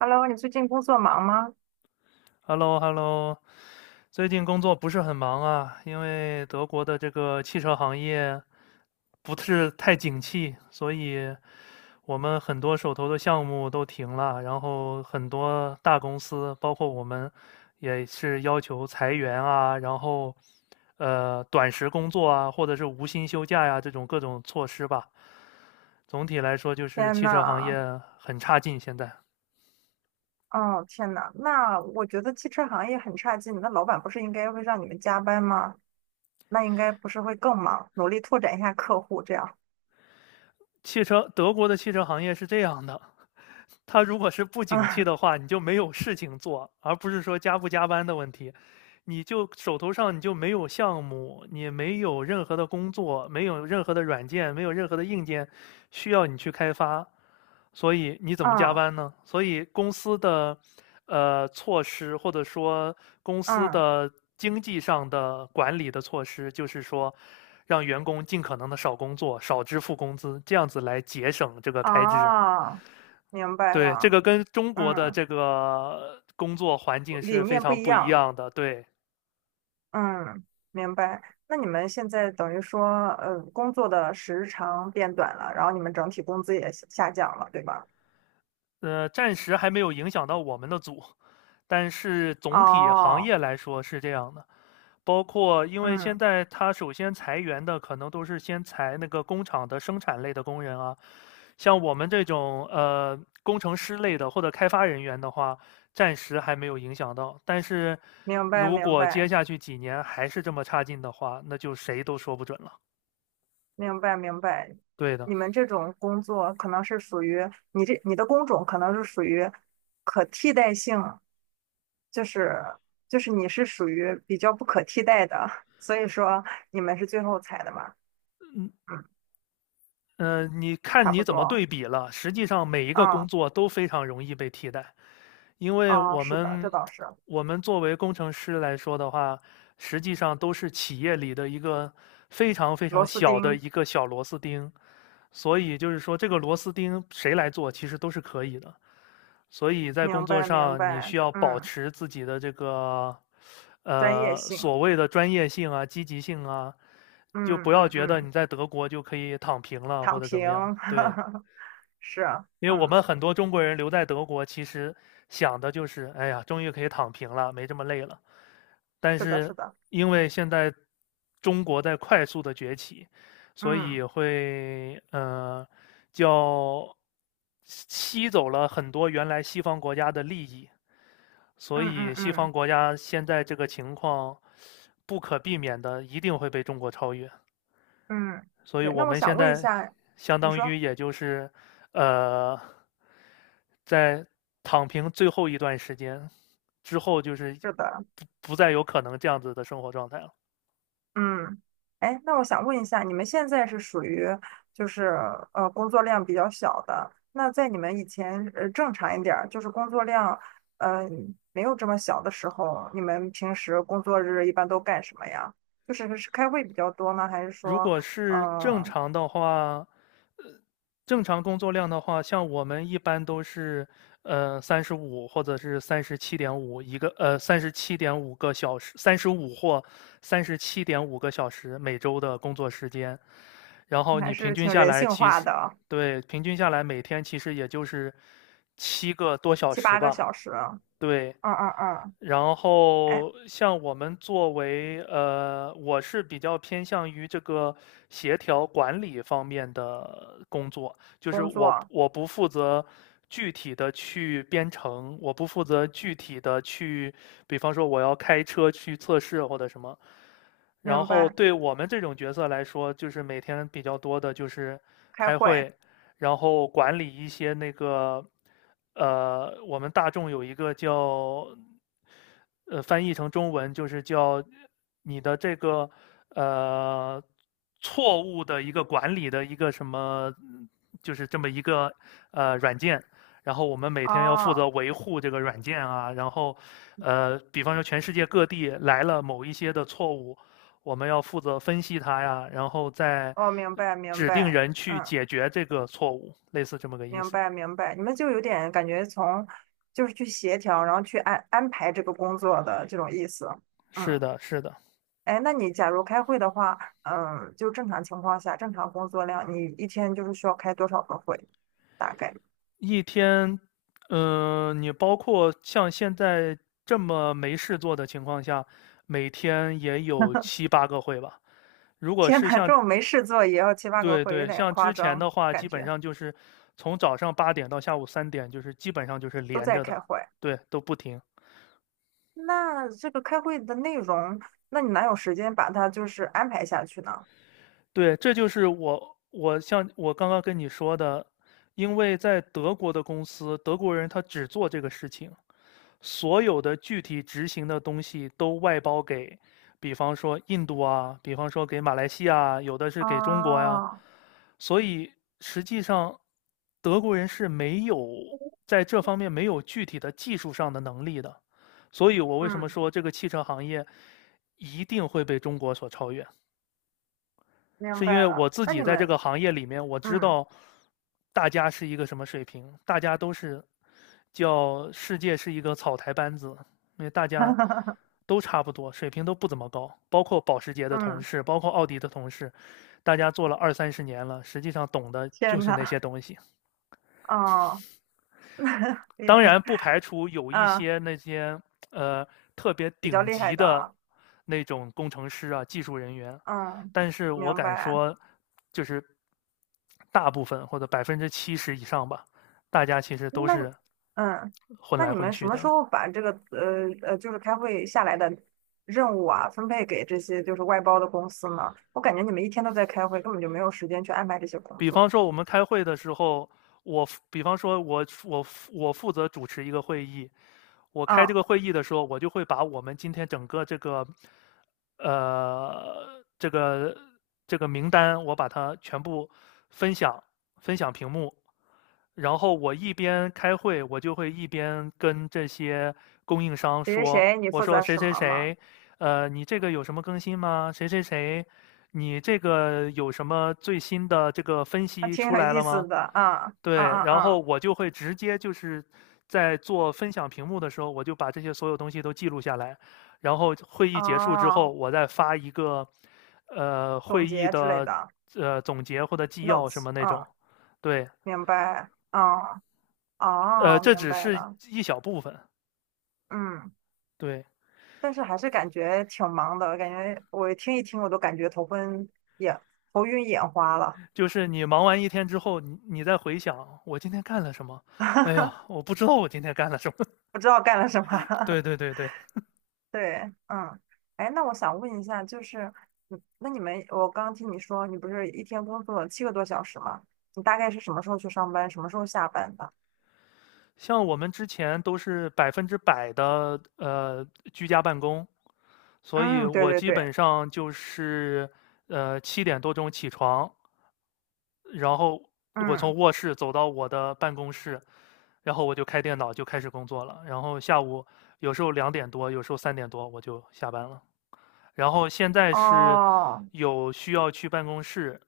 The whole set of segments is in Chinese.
Hello，你最近工作忙吗？h e l l o h e l l o 最近工作不是很忙啊，因为德国的这个汽车行业不是太景气，所以我们很多手头的项目都停了，然后很多大公司，包括我们，也是要求裁员啊，然后短时工作啊，或者是无薪休假呀，这种各种措施吧。总体来说，就是天汽车行呐，业很差劲。现在哦天呐，那我觉得汽车行业很差劲，那老板不是应该会让你们加班吗？那应该不是会更忙，努力拓展一下客户，这样。汽车，德国的汽车行业是这样的，他如果是不 景气嗯的话，你就没有事情做，而不是说加不加班的问题。你就手头上你就没有项目，你没有任何的工作，没有任何的软件，没有任何的硬件需要你去开发，所以你怎么加嗯班呢？所以公司的措施，或者说公司嗯，的经济上的管理的措施，就是说让员工尽可能的少工作，少支付工资，这样子来节省这个开支。啊，明白对，这了，个跟中国的嗯，这个工作环境理是非念不常一不一样，样的。对，嗯，明白。那你们现在等于说，工作的时长变短了，然后你们整体工资也下降了，对吧？暂时还没有影响到我们的组，但是总体行哦，业来说是这样的。包括因为现嗯，在它首先裁员的可能都是先裁那个工厂的生产类的工人啊，像我们这种工程师类的或者开发人员的话，暂时还没有影响到。但是明白如明果接白。下去几年还是这么差劲的话，那就谁都说不准了。明白明白，对的。你们这种工作可能是属于你的工种可能是属于可替代性，就是就是你是属于比较不可替代的，所以说你们是最后裁的嘛，嗯，嗯，你看差你不怎么多，对比了。实际上，每一个工啊作都非常容易被替代，因为啊，是的，这倒是我们作为工程师来说的话，实际上都是企业里的一个非常非螺常丝小的钉，一个小螺丝钉，所以就是说，这个螺丝钉谁来做，其实都是可以的。所以在工明作白明上你白，需要保嗯，持自己的这个专业性，所谓的专业性啊、积极性啊，就嗯不要嗯觉得你嗯，在德国就可以躺平了或躺者怎平，么样。对。是啊，因为我嗯，们很多中国人留在德国，其实想的就是，哎呀，终于可以躺平了，没这么累了。但是的是是的，因为现在中国在快速的崛起，所以嗯会叫吸走了很多原来西方国家的利益，所嗯嗯以西方嗯。国家现在这个情况不可避免的一定会被中国超越。嗯，所以对。我那我们现想问一在下，相你当说于也就是呃，在躺平最后一段时间之后，就是是的，不再有可能这样子的生活状态了。嗯，哎，那我想问一下，你们现在是属于就是工作量比较小的，那在你们以前正常一点儿，就是工作量呃没有这么小的时候，你们平时工作日一般都干什么呀？就是是开会比较多呢，还是如说果嗯、是正呃常的话，呃，正常工作量的话，像我们一般都是，三十五或者是三十七点五一个，三十七点五个小时三十五或三十七点五个小时每周的工作时间。然后还你平是均挺下人来，性其化实，的，对，平均下来每天其实也就是七个多小七时八个吧，小时？嗯对。嗯嗯，然哎，后像我们作为我是比较偏向于这个协调管理方面的工作，就是工作，我不负责具体的去编程，我不负责具体的去，比方说我要开车去测试或者什么，然明后白，对我们这种角色来说，就是每天比较多的就是开开会。会，然后管理一些那个，我们大众有一个叫，翻译成中文就是叫你的这个呃错误的一个管理的一个什么，就是这么一个软件。然后我们每天要负责哦，维护这个软件啊，然后，比方说全世界各地来了某一些的错误，我们要负责分析它呀，然后再哦，明白明指定白，人去嗯，解决这个错误，类似这么个意明思。白明白，你们就有点感觉从就是去协调，然后去安排这个工作的这种意思，是嗯，的，是的，哎，那你假如开会的话，就正常情况下，正常工作量，你一天就是需要开多少个会？大概？一天，嗯，你包括像现在这么没事做的情况下，每天也有七八个会吧。如 果天是呐，这像，种没事做也要七八个对会，有对，点像夸之前张，的话，感基本觉上就是从早上八点到下午三点，就是基本上就是都连在着的，开会。对，都不停。那这个开会的内容，那你哪有时间把它就是安排下去呢？对，这就是我像我刚刚跟你说的，因为在德国的公司，德国人他只做这个事情，所有的具体执行的东西都外包给，比方说印度啊，比方说给马来西亚，有的是给中国呀，哦，所以实际上德国人是没有在这方面没有具体的技术上的能力的，所以我为什么嗯。说这个汽车行业一定会被中国所超越？明是因为白我了。自那己你在这们，个行业里面，我知嗯 道大家是一个什么水平，大家都是叫世界是一个草台班子，因为大家 都差不多，水平都不怎么高，包括保时捷的同嗯，事，包括奥迪的同事，大家做了二三十年了，实际上懂的就天是那呐，些东西。哦，厉当害，然不排除有一啊，些那些呃特别比较顶厉害级的的啊，那种工程师啊、技术人员，嗯，但是我明敢白。说，就是大部分或者70%以上吧，大家其实都那你是嗯，混那来你混们什去么的。时候把这个就是开会下来的任务啊，分配给这些就是外包的公司呢？我感觉你们一天都在开会，根本就没有时间去安排这些工比方作。说我们开会的时候，我比方说我负责主持一个会议，我开这嗯，个会议的时候，我就会把我们今天整个这个，这个名单，我把它全部分享分享屏幕，然后我一边开会，我就会一边跟这些供应商谁谁说，谁，你我负说责谁什谁么吗？谁，你这个有什么更新吗？谁谁谁，你这个有什么最新的这个分还析挺出有来意了吗？思的，啊，啊对，然后啊我就会直接就是在做分享屏幕的时候，我就把这些所有东西都记录下来，然后会议啊，结束之后，哦，我再发一个，总会议结之类的的。总结或者纪要什 notes，么那种，嗯对。明白，哦哦，这明只白是了，一小部分。嗯，对，但是还是感觉挺忙的，感觉我听一听我都感觉眼头晕眼花了，就是你忙完一天之后，你再回想我今天干了什么，哎呀，我不知道我今天干了什么。不知道干了什么。对 对对对，对，嗯，哎，那我想问一下，就是，嗯那你们，我刚刚听你说你不是一天工作七个多小时吗？你大概是什么时候去上班，什么时候下班的？像我们之前都是100%的居家办公，所以嗯，对我对基对，本上就是7点多钟起床，然后我从嗯，卧室走到我的办公室，然后我就开电脑就开始工作了，然后下午有时候2点多，有时候3点多我就下班了。然后现在是哦，有需要去办公室，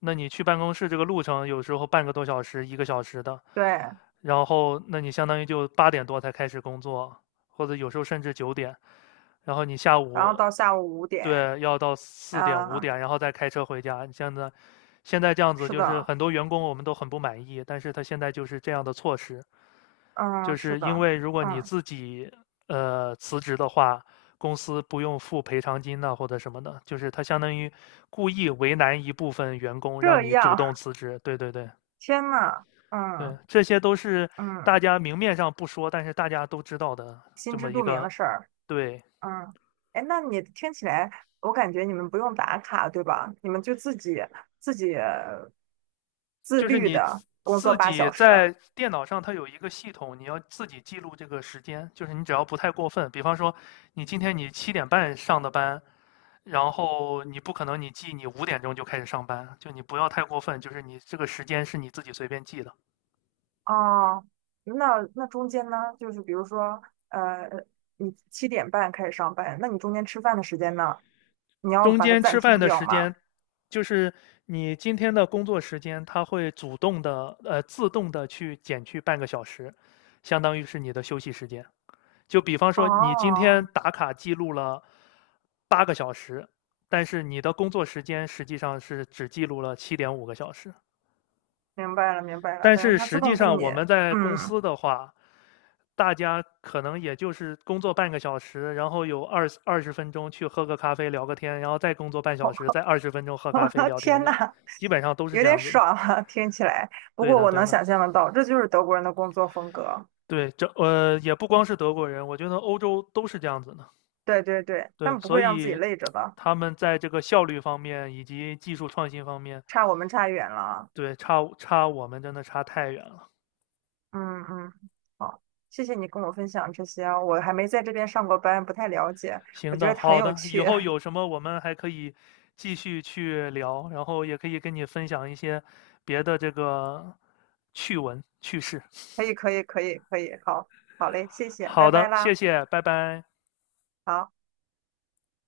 那你去办公室这个路程有时候半个多小时、1个小时的，对，然后那你相当于就8点多才开始工作，或者有时候甚至9点，然后你下然后午到下午五点，对要到4点五啊，点，然后再开车回家。你现在现在这样子，是就是的，很多员工我们都很不满意，但是他现在就是这样的措施，就嗯，是是因的，为如果你嗯，自己辞职的话，公司不用付赔偿金呐、或者什么的，就是他相当于故意为难一部分员工，让这你主样，动辞职。对对对 天呐，对，嗯这些都是大嗯，家明面上不说，但是大家都知道的这心么知一肚明的个事儿，对。嗯，哎，那你听起来，我感觉你们不用打卡，对吧？你们就自己自己自就是律你的工作自八小己时。在电脑上，它有一个系统，你要自己记录这个时间。就是你只要不太过分，比方说你今天你7点半上的班，然后你不可能你记你5点钟就开始上班，就你不要太过分，就是你这个时间是你自己随便记的。哦，那那中间呢，就是比如说，呃，你七点半开始上班，那你中间吃饭的时间呢，你要中把它间暂吃饭停的掉时吗？间，就是你今天的工作时间，它会主动的自动的去减去半个小时，相当于是你的休息时间。就比方说，你今天哦，打卡记录了8个小时，但是你的工作时间实际上是只记录了七点五个小时。明白了，明白了，但等于是它自实际动给上你，我们在公嗯。司的话，大家可能也就是工作半个小时，然后有二十分钟去喝个咖啡聊个天，然后再工作半小时，再二十分钟喝咖啡 聊天，天这样呐，基本上都是有这点样子的。爽啊，听起来。不对过的，我对能的，想象得到，这就是德国人的工作风格。对，这也不光是德国人，我觉得欧洲都是这样子的。对对对，他对，们不所会让自己以累着的，他们在这个效率方面以及技术创新方面，差我们差远了啊对，差我们真的差太远了。嗯嗯，好，谢谢你跟我分享这些啊我还没在这边上过班，不太了解，我行觉的，得很好有的，以趣。后有 什么我们还可以继续去聊，然后也可以跟你分享一些别的这个趣闻趣事。可以可以可以可以，好，好嘞，谢谢，拜好拜的，谢啦。谢，拜拜。好。